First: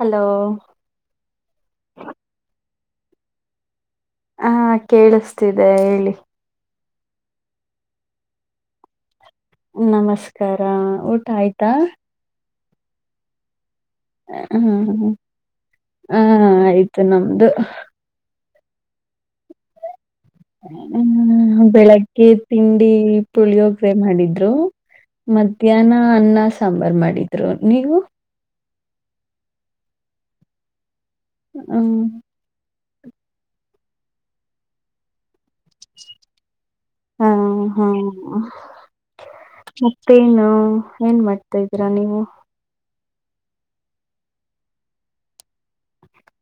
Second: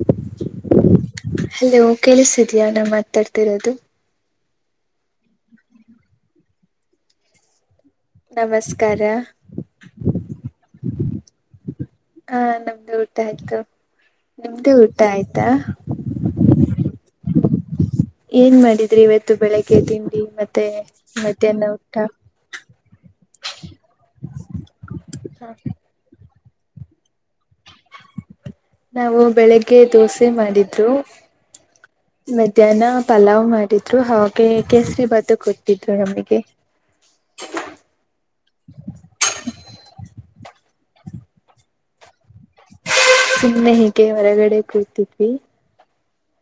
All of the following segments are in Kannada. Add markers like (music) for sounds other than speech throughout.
ಹಲೋ ಅಲೋ ಕೇಳಸಿತದ್ಯಾ ನಾ ಮಾತಾಡ್ತಿರೋದು ಹಾ ಕೇಳಿಸ್ತಿದೆ ಹೇಳಿ ನಮಸ್ಕಾರ ನಮಸ್ಕಾರ ಊಟ ಆಯ್ತಾ ಹಾ ನಮ್ದು ಊಟ ಆಯ್ತು ನಿಮ್ದು ಹ್ಮ್ ಊಟ ಆಯ್ತಾ ಹ ಆಯ್ತು ನಮ್ದು ಏನ್ ಮಾಡಿದ್ರಿ ಇವತ್ತು ಬೆಳಿಗ್ಗೆ ತಿಂಡಿ ಮತ್ತೆ ಮಧ್ಯಾಹ್ನ ಊಟ ಬೆಳಗ್ಗೆ ತಿಂಡಿ ಪುಳಿಯೋಗ್ರೆ ಮಾಡಿದ್ರು ಮಧ್ಯಾಹ್ನ ಅನ್ನ ಸಾಂಬರ ಮಾಡಿದ್ರು ನೀವು ನಾವು ಬೆಳಿಗ್ಗೆ ದೋಸೆ ಮಾಡಿದ್ರು ಹ್ಮ್ ಮಧ್ಯಾಹ್ನ ಪಲಾವ್ ಮಾಡಿದ್ರು ಹಾಗೆ ಕೇಸರಿ ಬಾತು ಕೂ ಹಾ ಹಾ ಮತ್ತೇನು ಹ್ಮ ಏನ್ ಮಾಡ್ತಾ ಇದೀರಾ ನೀವು ಸುಮ್ಮನೆ ಹೀಗೆ ಹೊರಗಡೆ ಕೂತಿದ್ವಿ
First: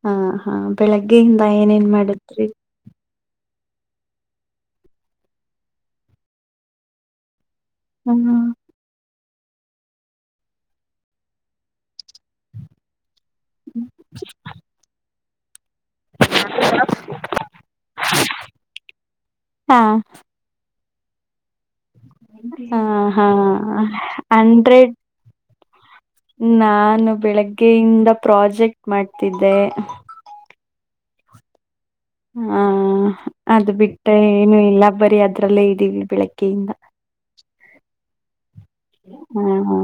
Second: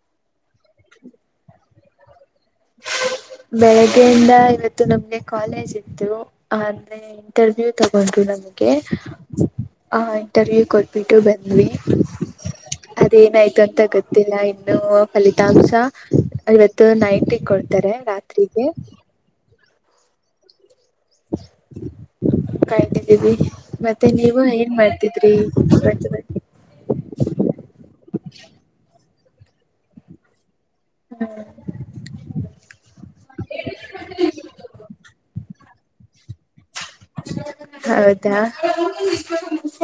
ಹ ಹಾ ಬೆಳಗ್ಗೆಯಿಂದ ಏನೇನ್ ಮಾಡಿದ್ರಿ ಬೆಳಗ್ಗೆಯಿಂದ ಇವತ್ತು ನಮ್ಗೆ ಕಾಲೇಜ್ ಇತ್ತು ಆದೆ ಟರ್ನೂ ತಗೊಂಡು ಹ್ಮ ನಮಗೆ ಹ ಇಂಟರ್ವ್ಯೂ ಕೊಟ್ಬಿಟ್ಟು ಬಂದ್ವಿ ಏನಾಯ್ತು ಅಂತ ಗೊತ್ತಿಲ್ಲ ಇನ್ನು ಫಲಿತಾಂಶ ಇವತ್ತು ನೈಟ ಕೊಡ್ತಾರೆ ರಾತ್ರಿಗೆ ಹಾ ಹಾ ಹಾ ಕಾಯ್ತಿದ್ದಿವಿ ಮತ್ತೆ ನೀವು ಏನ್ ಹಂಡ್ರೆಡ್ ಮಾಡ್ತಿದ್ರಿ ನಾನು ಬೆಳಗ್ಗೆಯಿಂದ ಪ್ರಾಜೆಕ್ಟ್ ಮಾಡ್ತಿದ್ದೆ ಹ್ಮ ಹ ಅದು ಬಿಟ್ಟ ಏನು ಇಲ್ಲ ಬರಿೀ ಅದ್ರಲ್ಲೇ ಇದ್ದೀವಿ ಬೆಳಕಯಿಂದ ಹೌದಾ ಹ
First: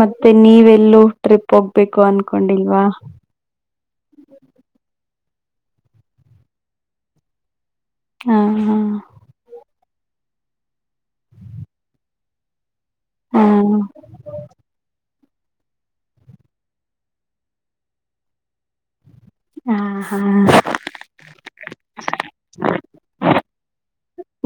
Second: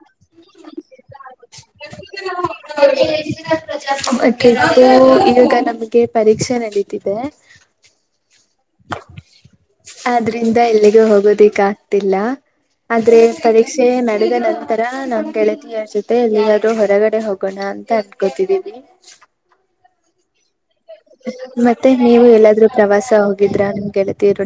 ಮತ್ತೆ ನೀವೆಲ್ಲೂ ಟ್ರಿಪ್ ಹೋಗ್ಬೇಕು ಅನ್ಕೊಂಡಿಲ್ವಾ ಮ ಈವಾಗ ನಮಗೆ ಪರೀಕ್ಷೆ ನಡೀತಿದೆ ಹಾ ಹಾ ಇಂದ ಎಲ್ಲಿಗೂ ಹೋಗೋದಿಕ್ ಆಗ್ತಿಲ್ಲ ಆದ್ರೆ ಹಾ ಪರೀಕ್ಷೆ ನಡೆದ ನಂತರ ನಾ ಕೆಳತಿಯ ಜೊತೆ ಎಲ್ಲರೂ ಹೊರಗಡೆ ಹೋಗೋಣ ಅಂತ ಅನ್ಕೋತಿದೀವಿ ಹಾ ಹಾ ಮತ್ತೆ ನೀವು ಎಲ್ಲಾದ್ರೂ ಪ್ರವಾಸ ಹೋಗಿದ್ರ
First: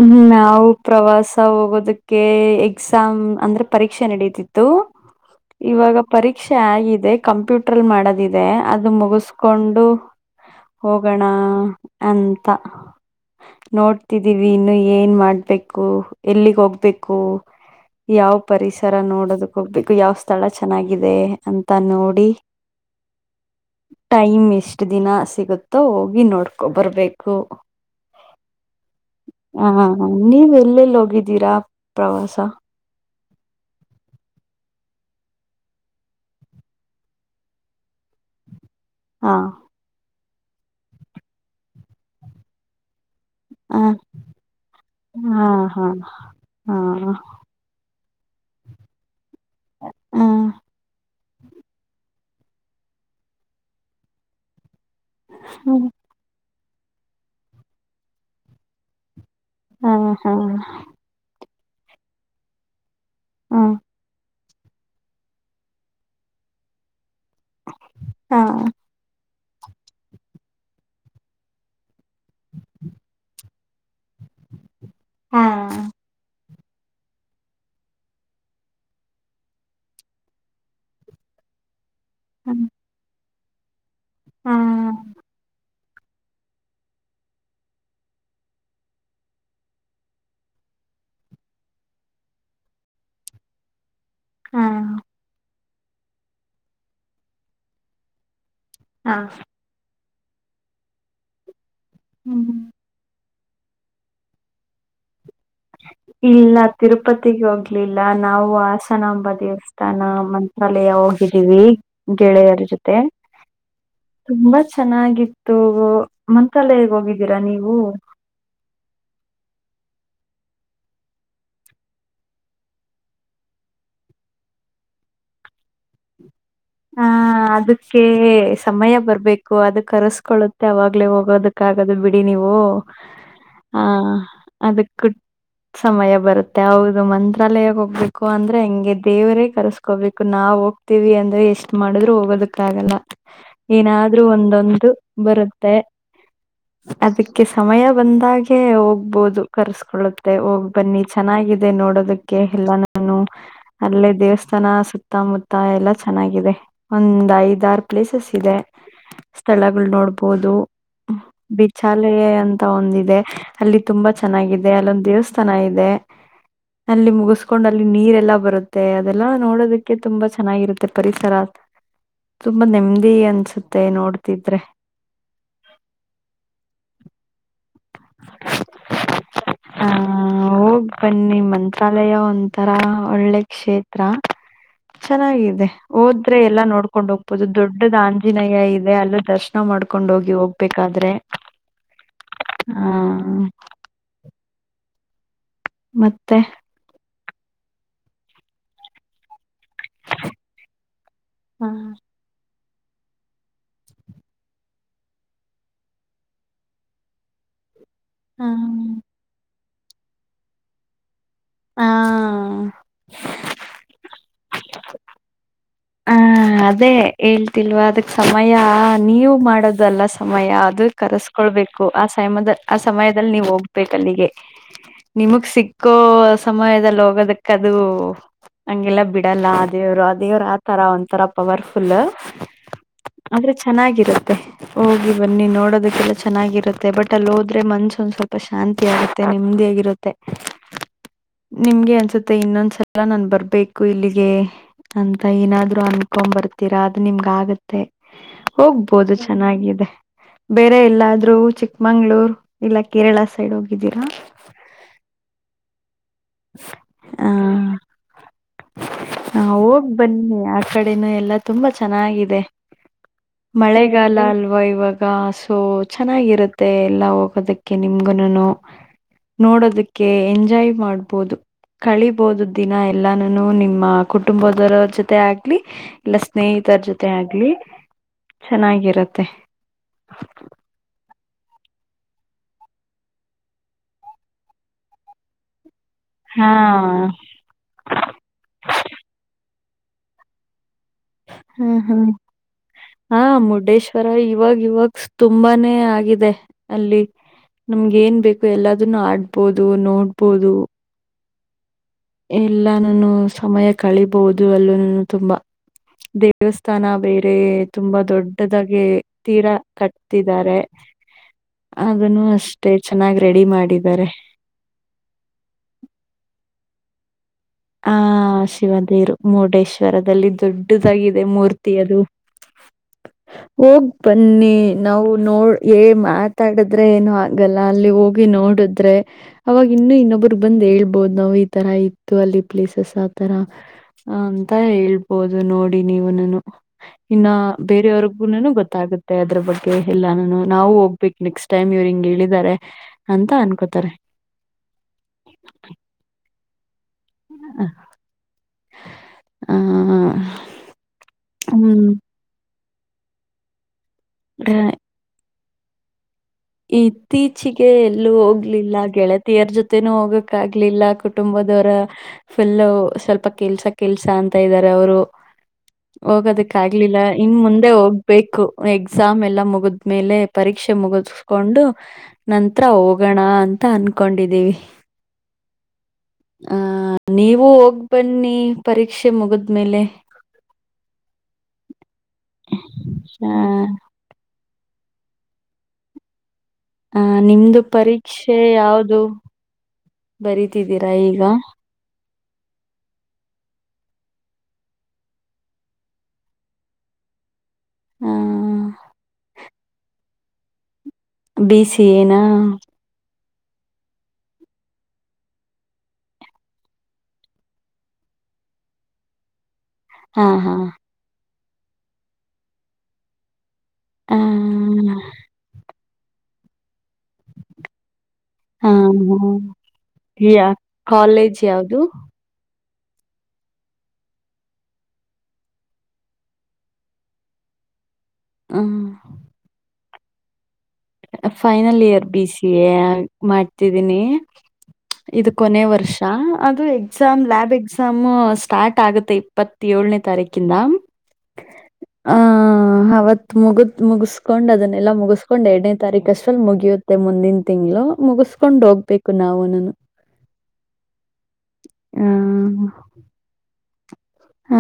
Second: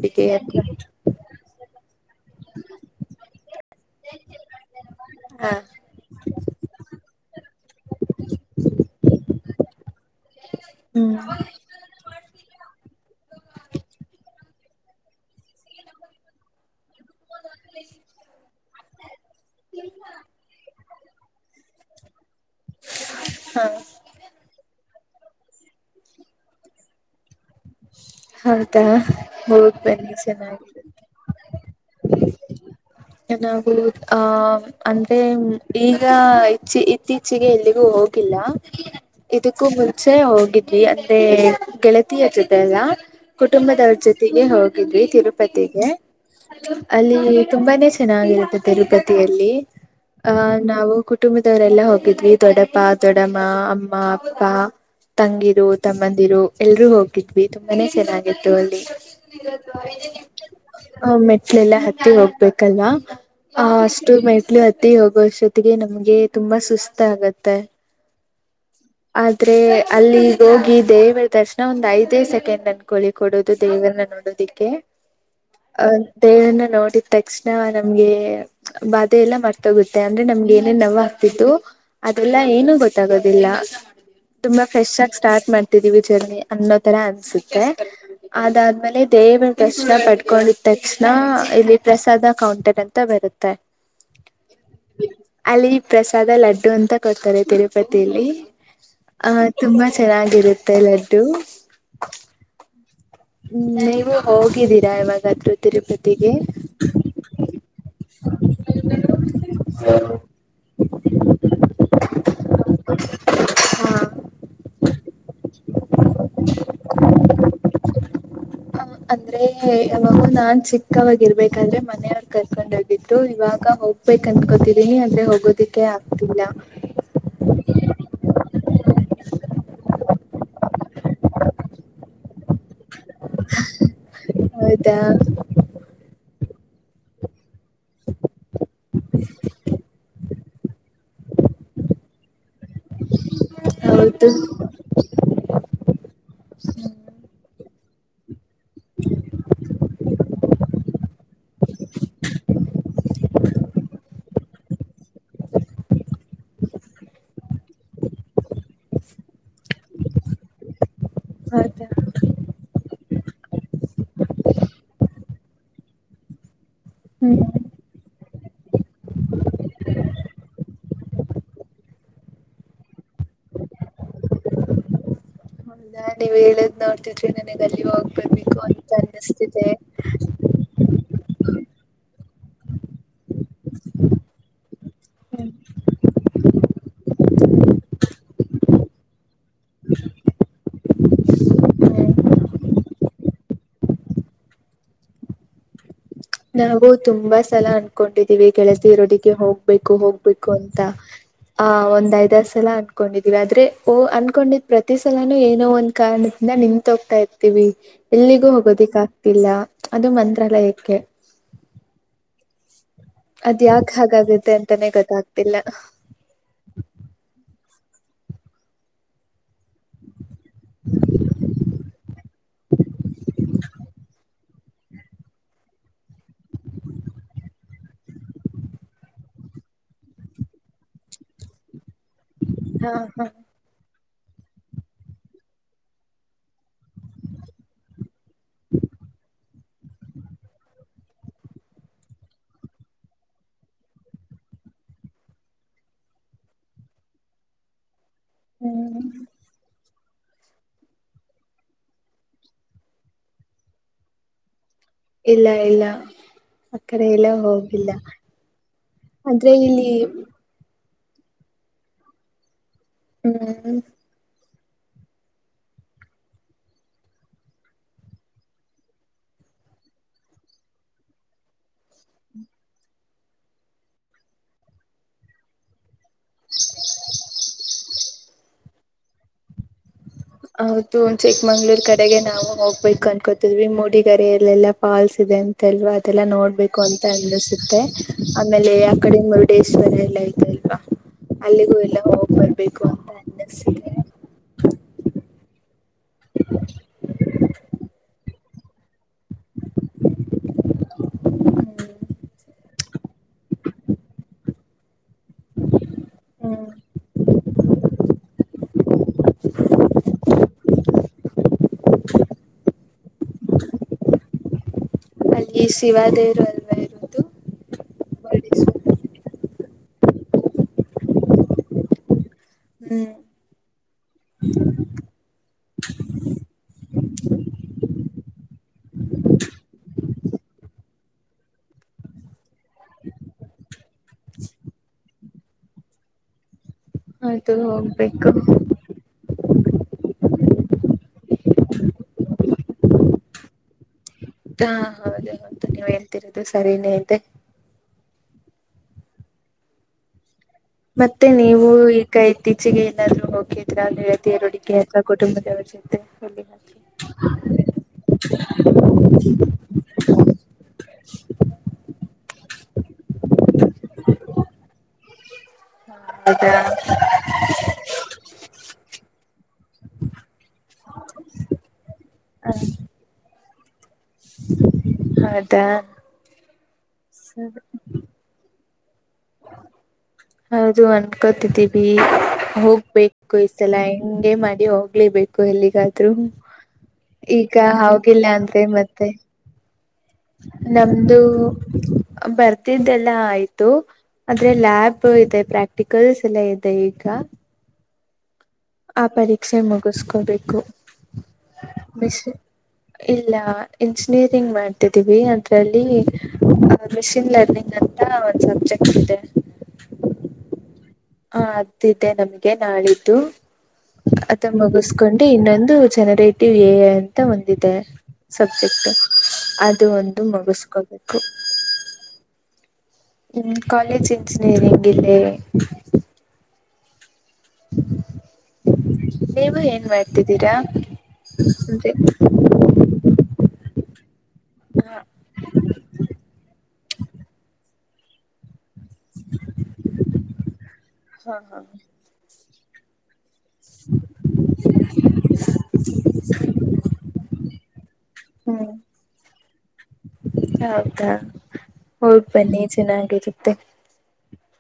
ಹ್ಮ್ ನಾವು ಪ್ರವಾಸ ಹೋಗೋದಕ್ಕೆ ಎಕ್ಸಾಮ್ ಅಂದ್ರೆ ಪರೀಕ್ಷೆ ನಡೀತಿತ್ತು (inaudible) ಇವಾಗ ಪರೀಕ್ಷೆ ಆಗಿದೆ ಕಂಪ್ಯೂಟರ್ಲ್ ಮಾಡದಿದೆ ಅದು ಮುಗಸ್ಕೊಂಡು ಹ್ಮ್ ಹೋಗೋಣ ಅಂತ ನೋಡ್ತಿದ್ದೀಿ ಇನ್ನು ಏನ್ ಮಾಡ್ಬೇಕು ಎಲ್ಲಿಗ್ ಹೋಗ್ಬೇಕು ಯಾವ ಪರಿಸರ ನೋಡೋದಕ್ ಹೋಗ್ಬೇಕು ಯಾವ ಸ್ಥಳ ಚೆನ್ನಾಗಿದೆ ಅಂತ ನೋಡಿ ಹಾ ಟೈಮ್ ಎಷ್ಟ ಎಷ್ಟ ದಿನ ಸಿಗುತ್ತೋ ಹೋಗಿ ನೋಡ್ಕೊ ಬರ್ಬೇಕು ಹೌದಾ ಹೋಗ್ ಹಾ ಬನ್ನಿ ನೀವ್ ಚೆನ್ನಾಗಿರುತ್ತೆ. ಎಲ್ಲೆಲ್ಲಿ ಹೋಗಿದ್ದೀರಾ ಪ್ರವಾಸ ನಾವು ಆಹ ಅಂದ್ರೆ ಈಗ ಇ ಇತ್ತೀಚೆಗೆ ಎಲ್ಲಿಗೂ ಹೋಗಿಲ್ಲ ಹಾ ಇದಕ್ಕೂ ಮುಂಚೆ ಹೋಗಿದ್ವಿ ಅಂದೆ ಗೆಳತಿಯ ಜೊತೆ ಅಲ್ಲ ಹಾ ಕುಟುಂಬದವ್ರ ಜೊತೆಗೇ ಹೋಗಿದ್ವಿ ಹಾ ಹಾ ತಿರುಪತಿಗೆ ಅಲ್ಲಿ ಹಾ ತುಂಬಾನೇ ಚೆನ್ನಾಗಿರುತ್ತೆ ತಿರುಪತಿಯಲ್ಲಿ ಅಹ ನಾವು ಕುಟುಂಬದವರೆಲ್ಲಾ ಹೋಗಿದ್ವಿ ದೊಡ್ಡಪ ದೊಡ್ಡಮ್ಮ ಅಮ್ಮ ಅಪ್ಪ ತಂಗಿರು ತಮ್ಮಂದಿರು ಎಲ್ರೂ ಹೋಗಿದ್ವಿ ತುಂಬಾನೇ ಚೆನ್ನಾಗಿತ್ತು ಅಲ್ಲಿ ಹಾ ಹಾ ಹಾ ಒಮ್ಮೆ ಅಲೆಲ್ಲಾ ಹತ್ತಿ ಹೋಗ್ಬೇಕಲ್ವಾ ಆ ಅಷ್ಟುರ್ ಮೈ ಮೆಟ್ಲು ಅತ್ತಿ ಹೋಗುವಷ್ಟೊತ್ತಿಗೆ ನಮ್ಗೆ ತುಂಬಾ ಸುಸ್ತ ಆಗತ್ತೆ ಹಾ ಹಾ ್ರೆ ಅಲ್ಲಿ ಹೋಗಿ ದೇವರ ದರ್ಶನ ಒಂದು ಐದೇ ಸೆಕೆಂಡ್ ನನ್ ಕಳಿ ಕೊಡೋುದು ದೇವನ್ನ ನೋಡೋದಿಕ್ಕೆ ಹಾ ಹಾ ದೇವನ್ನ ನೋಡಿದ ತಕ್ಷಣ ನಮ್ಗೆ ಬಾಧೆ ಎಲ್ಲಾ ಮಾಡ್ತೋಗುತ್ತೆ ಅಂದ್ರೆ ನಮ್ಗೆ ಏನೇನ್ ನವ್ ಆಗ್ತಿತ್ತು ಅದೆಲ್ಲಾ ಏನು ಗೊತ್ತಾಗೋದಿಲ್ಲ ಹಾ ತುಂಬಾ ಫ್ರೆಶ್ ಆಗ ಸ್ಟಾರ್ಟ್ ಮಾಡ್ತ ಹಟ್ಟಿದೀವಿ ಜರ್ನಿ ಅನ್ನೋ ತರ ಅನ್ಸುತ್ತೆ ಅದಾದ್ಮೇಲೆ ದೇವರ ತಕ್ಷಣ ಪಡ್ಕೊಂಡಿದ ತಕ್ಷಣ ಇಲ್ಲಿ ಪ್ರಸಾದ ಕೌಂಟರ್ ಅಂತ ಬ ಇರುತ್ತೆ ಹಾ ಅಲ್ಲಿ ಪ್ರಸಾದ ಲಡ್ಡು ಅಂತ ಕೊಡ್ತಾರೆ ತಿರುಪತಿಯಲ್ಲಿ ಹಾ ಅಹ ತುಂಬಾ ಚ ಚೆನ್ನಾಗಿರುತ್ತೆ ಲಡ್ಡು ಹ್ಮ್ ಹ್ಮ ನೀವು ಹೋಗಿದ್ದೀರಾ ಮತ್ತೆ ತಿರುಪತಿ ಇಲ್ಲ ತಿರುಪತಿಗೆ ಹೋಗ್ಲಿಲ್ಲ ನಾವು ಹಾಸನಾಂಬ ದೇವಸ್ಥಾನ ಮಂತ್ರಾಲಯ ಹೋಗಿದ್ದೀವಿ ಗೆಳೆಯರ ಜೊತೆ. ಹ (inaudible) ತುಂಬಾ ಚೆನ್ನಾಗಿತ್ತು ಮಂತ್ರಾಲಗ್ ಹೋಗಿದ್ದೀರಾ ನೀವು ಹೌ ಅಂದ್ರೆ ಅವವಾಗ ನಾನ್ ಚಿಕ್ಕವವಾಗಿ ಇರ್ಬೇಕಂದ್ರೆ ಮನೆಯವ್ರ ಕರ್ಕೊಂಡೋಗಿತ್ತು ಇವಾಗ ಹೋಗ್ ಪೈಕ್ ಕನ್ತ್ಕೋತರಿ ಅಂದ್ರೆ ಹೋಗೋದಿಕ್ಕೆ ಆಗ್ತಿಲ್ಲ ಹ ಅದಕ್ಕೆ ಸಮಯ ಬರ್ಬೇಕು ಅದ ಕರೆಸ್ಕೊಳ್ಳುತ್ತೆ ಅವಾಗ್ಲೇ ಹೋಗೋದಕ್ಕಗದು ಬಿಡಿ ನೀವು ಓ ಹ ಅದ ಹೌದಾ ಸಮಯ ಬರುತ್ತೆ ಹೌದು ಮ ಮಾಂತ್ರಾಲಯ ಹೋಗ್ಬೇಕು ಅಂದ್ರೆ ಹಂಗೆ ದೇವರೇ ಕರ್ಸ್ಕೋಬೇಕು ನಾವು ಹೋಗ್ತೀವಿ ಅಂದ್ರೆ ಎಷ್ಟ ಮಾಡಿದ್ರು ಹೋಗೋದಕ್ಕ ಆಾಗಲ್ಲ ಏನಾದ್ರರು ಹೌದು ಒಂದೊಂದು ಬರುತ್ತೆ ಅದಕ್ಕೆ ಸಮಯ ಬಂದಾಗ ಹೋಗ್ಬೋದು ಕರ್ಸ್ಕೊಳ್ಳುತ್ತೆ ಹೋಗ್ ಬನ್ನಿ ಚೆನ್ನಾಗಿದೆ ನೋಡೋದಕ್ಕೆ ಎಲ್ಲ ನಾನು. ಅಲ್ಲಿ ದೇವಸ್ಥಾನ ಸುತ್ತಮುತ್ತ ಎಲ್ಲ ಚೆನ್ನಾಗಿದೆ. ಒಂದ್ ಐದಾರ ಪ್ಲೇಸಸ್ ಇದೆ ಸ್ಥಳಗಳು ನೋಡ್ಬೋದು. ಹೌದಾ ಬಿಚಾಲ ಅಂತ ಒಂದಿದೆ. ಅಲ್ಲಿ ತುಂಬಾ ಚೆನ್ನಾಗಿದೆ ಅಲ್ಲೊಂದು ದೇವಸ್ಥಾನ ಇದೆ. ಅಲ್ಲಿ ಹ್ಮ್ ಮುಗಸ್ಕೊಂಡ್ ಅಲ್ಲಿ ನೀರೆಲ್ಲಾ ಬರುತ್ತೆ ಅದೆಲ್ಲಾ ನೋಡೋದಕ್ಕೆ ತುಂಬಾ ಚೆನ್ನಾಗಿರುತ್ತೆ ಪರಿಸರ. ತುಂಬಾ ನೆಮ್ಮದಿ ಅನ್ಸುತ್ತೆ ನೋಡ್ತಿದ್ರೆ. ನಾನ್ ನೀವ್ ಹೇಳದ್ ನೋಡ್ತಿದ್ರಿ ನನಗ್ ಅಲ್ಲಿಯ ಹೋಗ್ಬರ್ಬೇಕು ಅಂತ ಅನ್ನಿಸ್ತಿದೆ. ಹ ಹೋಗ್ ಬನ್ನಿ ಮಂತ್ರಾಲಯ ಒಂದು. ತರ ಒಳ್ಳೆ ಕ್ಷೇತ್ರ ಹ್ಮ್ ಚೆನ್ನಾಗಿದೆ ಹೋದ್ರೆ ಎಲ್ಲಾ ನೋಡ್. ಕಕೊಂಡ್ ಹೋಗ್ಬಹುದು ದೊಡ್ಡದು ಆಂಜನೇಯ ಇದೆ ಅಲ್ಲ ದರ್ಶನ ಮಾಡ್ಕೊಂಡ್ ಹೋಗಿ. ಬೇಕಾದ್ರೆ ಹ್ಮ್ (inaudible) ಹಾ. ಮತ್ ನಾವು ತುಂಬಾ ಸಲ ಅನ್ಕೊಂಡಿದೀವಿ ಕೆಳತಿ ಇರೋದಿಗೆ ಹೋಗ್. ಹೋಗ್ಬೇಕು ಹೋಗ್ಬೇಕು ಅಂತ ಆ ಹಾ ಒಂದ್ ಐದ. ಸಲ ಅನ್ಕೊಂಡಿದೀವಿ ಆದ್ರೆ ಓ ಅನ್ಕೊಂಡಿದ್ ಪ್ರತಿ ಸಲಾನೂ ಏನೋ ಒಂದ್ ಕಾರಣದಿಂದ ನಿಂತತ್ ಹೋಗ್ತಾ ಇರ್ತೀವಿ. ಎಲ್ಲಿಗೂ ಹಾ ಹೋಗೋದಿಕ್ ಆಗ್ತಿಲ್ಲ ಅದು ಮಂತ್ರಾಲಯಕ್ಕೆ. ಹಾ ಅದ್ ಯಾಕ ಹಾಗಾಗತ್ತೆ ಅಂತಾನೆ ಗೊತ್ತಾಗ್ತಿಲ್ಲ. ಹ ಅದೇ ಹೇಳ್ತಿಲ್ವಾ ಅದಕ್ ಸಮಯ ನೀವು ಮಾಡೋದಲ್ಲ. ಸಮಯ ಅದು ಕರೆಸ್ಕೊಳ್ಬೇಕು ಆ ಸಮಯದ ಆ ಸಮಯದಲ್ಲಿ ನೀವು ಹೋಗ್ಬೇಕು ಅಲ್ಲಿಗೆ. ನಿಮಗ್ ಸಿಕ್ಕೋ ಸಮಯದಲ್ಲಿ ಹೋಗದಕ್ಕದು. ಹಂಗೆಲ್ಲಾ ಬಿಡಲ್ಲ ಅ ದೇವ್ರು ಆ ದೇವ್ರು ಆತರ ಒಂತರ. ಪವರ್ಫುಲ್ ಹಾ ಹಾ ಆದ್ರೆ ಚೆನ್ನಾಗಿರುತ್ತೆ. ಹೋಗಿ ಬನ್ನಿ ನೋಡೋದಕ್ಕೆಲ್ಲ ಚೆನ್ನಾಗಿರುತ್ತೆ ಬಟ್ ಅಲ್ಲಿ ಹೋದ್ರೆ ಮನ್ಸ ಒಂದ ಸ್ವಲ್ಪ ಶಾಂತಿ ಆಗುತ್ತೆ. ನೆಮ್ಮದಿಯಾಗಿರುತ್ತೆ. ನಿಮ್ಗೆ ಅನ್ಸುತ್ತೆ ಇನ್ನೊಂದ್ಸಲ ನನ್ ಬರ್ಬೇಕು ಇಲ್ಲಿಗೆ. ಅಂತ ಏನಾದ್ರು ಅನ್. ಕಕೊ ಬರ್ತೀರಾ ಅದು ನಿಮ್ಗ ಆಗತ್ತೆ ಹ್ಮ್ ಹೋಗ್ಬೋದು ಚೆನ್ನಾಗಿದೆ. ಬೇರೆ ಎಲ್ಲಾದ್ರೂ ಚಿಕ್ಮಂಗ್ಳೂರ್ ಇಲ್ಲ ಕೇರಳ ಸೈಡ್ ಹೋಗಿದ್ದೀರಾ. ಇಲ್ಲ ಇಲ್ಲ. ಆ ಕಡೆ ಹ ಎಲ್ಲ ಹೋಗಿಲ್ಲ ಹ ಆದ್ರೆ ಹೋಗ್ ಇಲ್ಲಿ. ಬನ್ನಿ ಆ ಕಡೆನೂ ಎಲ್ಲಾ ತುಂಬಾ ಚೆನ್ನಾಗಿದೆ ಹ್ಮ್ ಮಳೆಗಾಲ ಅಲ್ವಾ. ವ ಇವಾಗ ಸೊ ಚೆನ್ನಾಗಿರುತ್ತೆ ಎಲ್ಲಾ ಹೋಗೋದಕ್ಕೆ ನಿಮ್ಗುನು. ನೋಡದಕ್ಕೆ ಎಂಜಾಯ್ ಮಾಡ. ಬಹದು ಕಳಿಬಹದು ದಿನ ಎಲ್ಲಾನ ನಿಮ್ಮ ಕುಟುಂಬದವರ ಜೊತೆ ಆಗ್ಲಿ. ಎಲ್ಲ ಸ್ನೇಹಿತರ ಜೊತೆ ಆಗ್ಲಿ ಚೆನ್ನಾಗಿರತ್ತೆ. ಹೌದು ಚಿಕ್ಕಮಂಗ್ಳೂರ್ ಕಡೆಗೆ ನಾವು ಹೋಗ್ಬೇಕು ಅನ್ಕೋತಿದ್ವಿ ಮೂಡಿಗರೆಯಲ್ಲೆಲ್ಲಾ ಫಾಲ್ಸ್ ಇದವಿ. ಧ್ಯೇತಲ್ವ. ಲ್ಲ ಹಾ ನೋಡ್ಬೇಕು ಅಂತ ಅನ್ನಿಸುತ್ತೆ ಆಮೇಲೆ ಆ ಮುರುಡೇಶ್ವರ ಎಲ್ಲ ಇಐತ ಅಲ್ವಾ. ಹ್ಮ ಅಲ್ಲಿಗೂ ಎಲ್ಲ ಹ್ಮ್ ಹೋಗ್ ಬರ್ಬೇಕು ಅಂತ ಹ ಅನ್ನಿಸ್ತಿದೆ ಮುಡೇಶ್ವರ ಇವಾಗ ಇವಾಗ. ತುಂಬಾನೇ ಆಗಿದೆ ಅಲ್ಲಿ ನಮ್ಗೆ ಏನ್ ಬೇಕು. ಎಲ್ಲಾದನ್ನು ಆಡ್ಬೋದು ನೋಡ್ಬೋದು. ಎಲ್ಲ ನಾನು ಸಮಯ ಕಳಿಬಹುದು ಅಲ್ಲೂ ನಾನ ತುಂಬಾ. ಹ್ಮ್ ಹ್ಮ್ ದೇವಸ್ಥಾನ ಬೇರೆ ತುಂಬಾ ದೊಡ್ಡದಾಗಿ ತೀರಾ ಕಟ್ಟತಿದ್ದಾರೆ. ಅದನ್ನು ಅಷ್ಟೇ ಚೆನ್ನಾಗಿ ರೆಡಿ ಮಾಡಿದ್ದಾರೆ. ಅಲ್ಲಿ ಶಿವಾದೇವರು ಅಲ್ವಾ ಇರುವುದು. ಹಾ ಶಿವದೇರು. ಮುರುಡೇಶ್ವರದಲ್ಲಿ ದೊಡ್ಡದಾಗಿದೆ ಮೂರ್ತಿ ಅದು ಹ್ಮ್ ಹೋಗ್ ಬನ್ನಿ ನಾವು ನೋಡ್ ಏ ಮಾತಾಡಿದ್ರೆ ಏನು ಆಗಲ್ಲ ಅಲ್ಲಿ ಹೋಗಿ ನೋಡಿ ಡ್ರೆ ಅವಾಗ ಇನ್ನು ಇನ್ನೊಬ್ಬರು ಬಂದ್ ಹೇಳ್ಬೋ ನಾವು ಈ ತರ ಇತ್ತು ಅಲ್ಲಿ ಪ್ಲೇಸಸ್ ಆತರ ಅಂತ ಹೇಳ್ಬೋದು ನೋಡಿ ನೀವು ನಾನ ಇನ್ನ ಅದು ಹೋಗ್ಬೇಕು ಬೇರೆಯವ್ರಗುನು ಗೊತ್ತಾಗುತ್ತೆ ಅದ್ರ ಬಗ್ಗೆ ಎಲ್ಲಾನು ನಾವು ಹೋಗ್ಬೇಕ ನೆಕ್ಸ್ಟ್ ಟೈಮ್ ಇವ್ರು ಹಿಂಗ್ ಹೇಳಿದಿದ್ದಾರೆ ಅಂತ ಅನ್ಕೋತಾರೆ ಹಾ ಹೌದ ಹೊಂತ ನೀವ್ ಹೇಳ್ತಿರೋದು ಸರಿನೇ ಇದೆ ಹ ಮತ್ತೆ ನೀವು ಈಗ ಇತ್ತೀಚೆಗೆ ಎಲ್ಲಾರೂ ಹೋಗಿದ ರತಿ ಇರೋಡಕ್ಕೆಸ ಕುಟುಂಬದವರ ಜೊತೆ ಎಲ್ಲಿಗಾದ್ರೂ? ಇತ್ತೀಚಿಗೆ ಎಲ್ಲೂ ಹೋಗ್ಲಿಲ್ಲ ಗೆಳತಿಯರ್ ಜೊತೆನೂ ಹೋಗಕ್ ಆಗ್ಲಿಲ್ಲ ಕುಟುಂಬ ಅದವರ ಫುಲ್ ಪ ಕೆಲ್ಸ ಕೆಲ್ಸ ಅಂತ ಇದಾರೆ ಅವರು ಹೌದಾ ಹೋಗದಕ್ ಆಗ್ಲಿಲ್ಲ ಇನ್ ಮುಂದೆ ಹೋಗ್ಬೇಕು ಎಕ್ಸಾಮ್ ಎಲ್ಲಾ ಮುಗಿದ್ಮೇಲೆ ಪರೀಕ್ಷೆ ಪರೀಕ್ಷೆ ಮುಗಸ್ಕೊಂಡು ಹ ನಂತ್ರ ಹೋಗೋಣ ಅಂತ ಅನ್ ಹಕೊಂಡಿದ್ದೀವಿ ಹೌದಾ ಆಹ ನೀವು ಸರಿ ಹೋಗಿ ಬನ್ನಿ ಪರೀಕ್ಷೆ ಮುಗದ್ಮೇಲೆ ಕತಿದ್ದೀವಿ ಆ ಹೋಗ್ಬೇಕು ಈಸ ಎಲ ಹಂಗೆ ಮಾಡ ಹೋಗ್ಲೇಬೇಕು ಎಲ್ಲಿಗಾದ್ ಆ ಈಗ ನಿಮ್ದು ಹಿಲ್ಲ ಪರೀಕ್ಷೆ ಅಂತೆ ಯಾವ್ದು ಮತ್ತೆ ಬರಿತಿದ್ದೀರಾ ನಮ್ದು ಈಗ ಬರ್ತಿದ್ದೆಲ್ಲ ಆಯ್ತು ಆದ್ರೆ ಲ್ಯಾಬ್ ಇದೆ ಪ್ರಾಕ್ಟಿಕಲ್ಸ್ ಎಲ್ಲ ಇದೆ ಈಗ ಹ್ಮ ಆ ಪರೀಕ್ಷೆ ಮುಗುಸ್ಕೊಬೇಕು ಬೇಕು ಬಿ ಸಿ ಏನಾ ಆದ್ರೆ ಲ್ಯಾಬ್ ಇದೇ ಪ್ರಾಕ್ಟಿಕಲ್ಸ್ ಇದೆ ಈಗ ಆ ಮೆಷಿನ್ ಲರ್ನಿಂಗ್ ಅಂತ ಒಂದ್ ಸಬ್ಜೆಕ್ಟ್ ಇದೆ ಹಾ ಹಾ ಹಾ ಅದ್ದೆ ನಮ್ಗೆ ನಾಳಿದ್ದು ಆ ಅದು ಮುಗಿಸಕೊಂಡು ಇನ್ನೊಂದು ಜನರೇಟಿವ್ ಎ ಅಂತ ಒಂದಿದೆ ಹಾ ಸಬ್ಜೆಕ್ಟ್ ಅದು ಒಂದು ಮುಗಿಸ್ಕೋಬೇಕು ಹ ಹ್ಮ ಕಾಲೇಜ್ ಇಂಜಿನಿಯರಿಂಗ್ ಇಲ್ಲಿ ನೀವು ಏನ್ ಮಾಡ್ತಿದ್ದೀರಾ ಫೈನಲ್ ಅಂದ್ರೆ ಇಯರ್ ಬಿ ಸಿ ಎ ಮಾಡ್ತಿದೀನಿ ಹಾ ಇದು ಕೊನೆಯ ವರ್ಷ ಅದು exam lab exams start ಆಗುತ್ತೆ ಇಪ್ಪತ್ತಏನೇ ತಾರೀಕಿಂದ ಹಾ ಹಾ ಹ ಅವತ್ ಮುಗುತ್ ಮುಗಿಸ್ಕೊಂಡ್ ಅದನ್ನೆಲ್ಲ ಮುಗಿಸ್ಕೊಂಡ್ ಎರಡನೇ ತಾರೀಕ ಅಷ್ಟಲ್ಲಿ ಮುಗಿಯುತ್ತೆ ಮುಂದಿನ ತಿಂಗಳು ಮುಗಿಸಿಕೊಂಡು ಹ್ಮ್ ಹೋಗ್ಬೇಕು ನಾವುನು ಹೌದಾ ಹೋಗ್ ಬನ್ನಿ ಚೆನ್ನಾಗಿರುತ್ತೆ ಹ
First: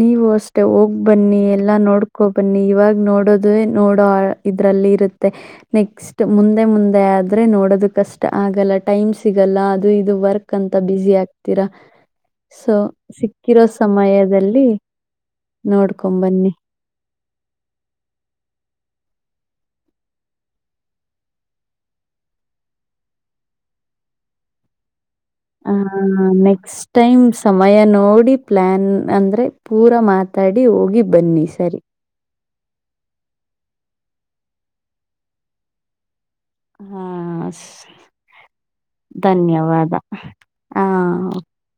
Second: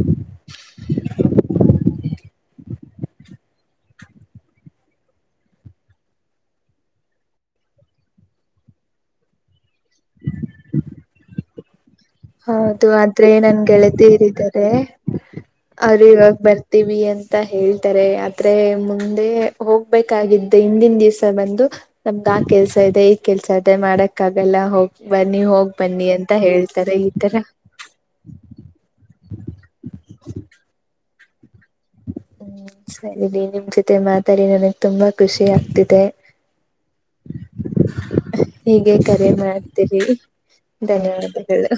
ನೀವು ಅಷ್ಟೇ ಹೋಗ್ ಬನ್ನಿ ಎಲ್ಲಾ ನೋಡ್ಕೊ ಬನ್ನಿ ಇವಾಗ ನೋಡೋದ ನೋಡೋ ಇದ್ರಲ್ಲಿ ಇರುತ್ತೆ ನೆಕ್ಸ್ಟ್ ಮುಂದೆ ಮುಂದೆ ಆದ್ರೆ ನೋಡೋದು ಕಷ್ಟ ಆಗಲ್ಲ ಟೈ್ ಸಿಗಲ್ಲ ಅದು ಇದು ವರ್ಕ್ ಅಂತ ಬಿಜಿ ಆಗ್ತರ ಹೌದು ಆದ್ರೆ ನನ್ ಗೆಳತಿ ಸಮಯದಲ್ಲಿ ಇರಿದ್ದಾರೆ ಅವರು ಇವಾಗ ನೋಡ್ಕೊಂಬನ್ನಿ ಬರ್ತೀವಿ ಅಂತ ಹೇಳ್ತಾರೆ ಆದೆ ಮುಂದೆ ಹೋಗ್ಬೇಕಾಗಿದ್ದೆ ಹಿಂದಿನ ದಿವ್ಸ ಬಂದು ನಮ್ದ ಆ ಕೆಲ್ಸ ಇದೆ ಈ ಕೆಲ್ಸ ಇದೆ ಮಾಡಕ್ಕಾಗಲ್ಲಾ ಹೋಗಿ ಬನ್ನಿ ಹೋಗ್ ಆ ಬನ್ನಿ ಅಂತ ನೆಕ್ಸ್ಟ್ ಹೇಳ್ತಾರೆ ಟೈಮ್ ತರ ಸಮಯ ನೋಡಿ ಪ್ಲಾನ್ ಅಂದ್ರೆ ಪೂರ ಮಾತಾಡಿ ಹೋಗಿ ಬನ್ನಿ ಸರಿ ಹ್ಮ್ ಸರಿನ ನಿಮ್ ಜೊತೆ ಮಾತಾಡಿ ನನಗ್ ತುಂಬಾ ಖುಷಿ ಆಗ್ತಿದೆ ಹಾ ಹೀಗೆ ಕರೆ ಧನ್ಯವಾದ. ಮಾಡ್ತೀರಿ ಹಾ. ಧನ್ಯವಾದಗಳು